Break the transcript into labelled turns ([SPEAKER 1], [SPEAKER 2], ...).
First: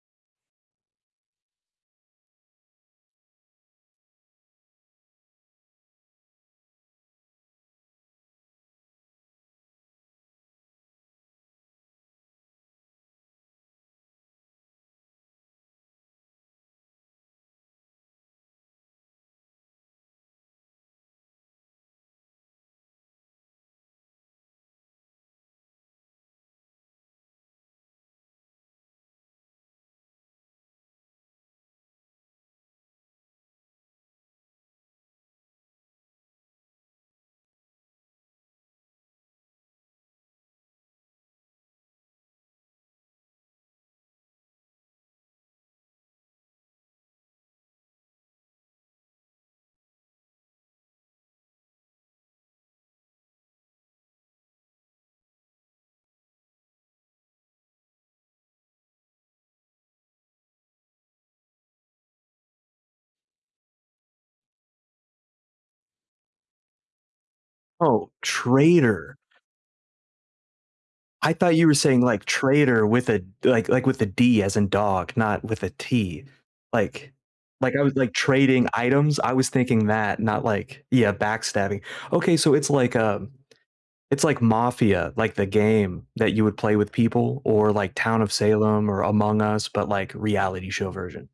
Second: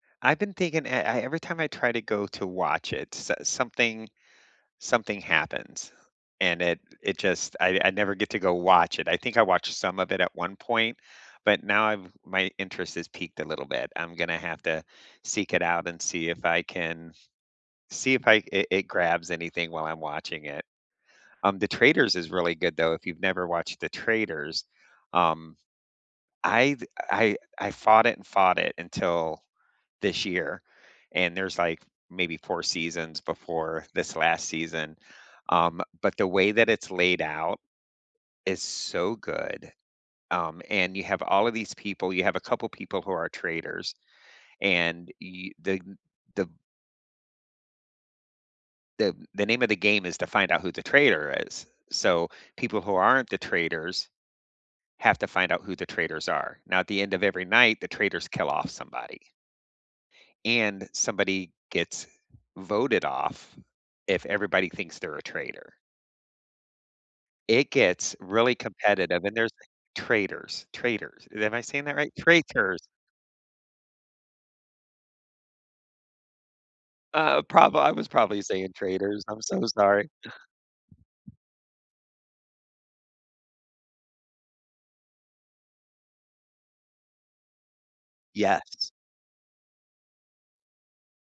[SPEAKER 1] I've been thinking e I every time I try to go to watch it, s something something happens, and it it just I I never get to go watch it, I think I watched some of it at one point, but now I've my interest has peaked a little bit, I'm gonna have to seek it out and see if I can see if I it it grabs anything while I'm watching it. Um, The Traitors is really good, though If you've never watched The Traitors, um, I've I I fought it and fought it until this year, and there's, like, maybe 4 seasons before this last season, um, but the way that it's laid out is so good, um, and you have all of these people, you have a couple people who are traitors, and y the the the the name of the game is to find out who the traitor is, so people who aren't the traitors have to find out who the traitors are, now at the end of every night the traitors kill off somebody and somebody gets voted off if everybody thinks they're a traitor. It
[SPEAKER 2] Oh,
[SPEAKER 1] gets really
[SPEAKER 2] traitor.
[SPEAKER 1] competitive, and there's Traitors, traitors.
[SPEAKER 2] I
[SPEAKER 1] Am
[SPEAKER 2] thought
[SPEAKER 1] I
[SPEAKER 2] you were
[SPEAKER 1] saying that
[SPEAKER 2] saying,
[SPEAKER 1] right?
[SPEAKER 2] like,
[SPEAKER 1] Traitors.
[SPEAKER 2] trader with a, like like, with a D as in dog, not with a T. Like
[SPEAKER 1] Uh,
[SPEAKER 2] like,
[SPEAKER 1] prob
[SPEAKER 2] I
[SPEAKER 1] I
[SPEAKER 2] was,
[SPEAKER 1] was
[SPEAKER 2] like,
[SPEAKER 1] probably
[SPEAKER 2] trading
[SPEAKER 1] saying
[SPEAKER 2] items
[SPEAKER 1] traders,
[SPEAKER 2] I
[SPEAKER 1] I'm
[SPEAKER 2] was
[SPEAKER 1] so
[SPEAKER 2] thinking
[SPEAKER 1] sorry.
[SPEAKER 2] that, not like yeah, backstabbing, okay so it's like a it's like mafia, like the game that you would play with people, or like Town of Salem,
[SPEAKER 1] Yes.
[SPEAKER 2] or Among Us, but like, reality show version.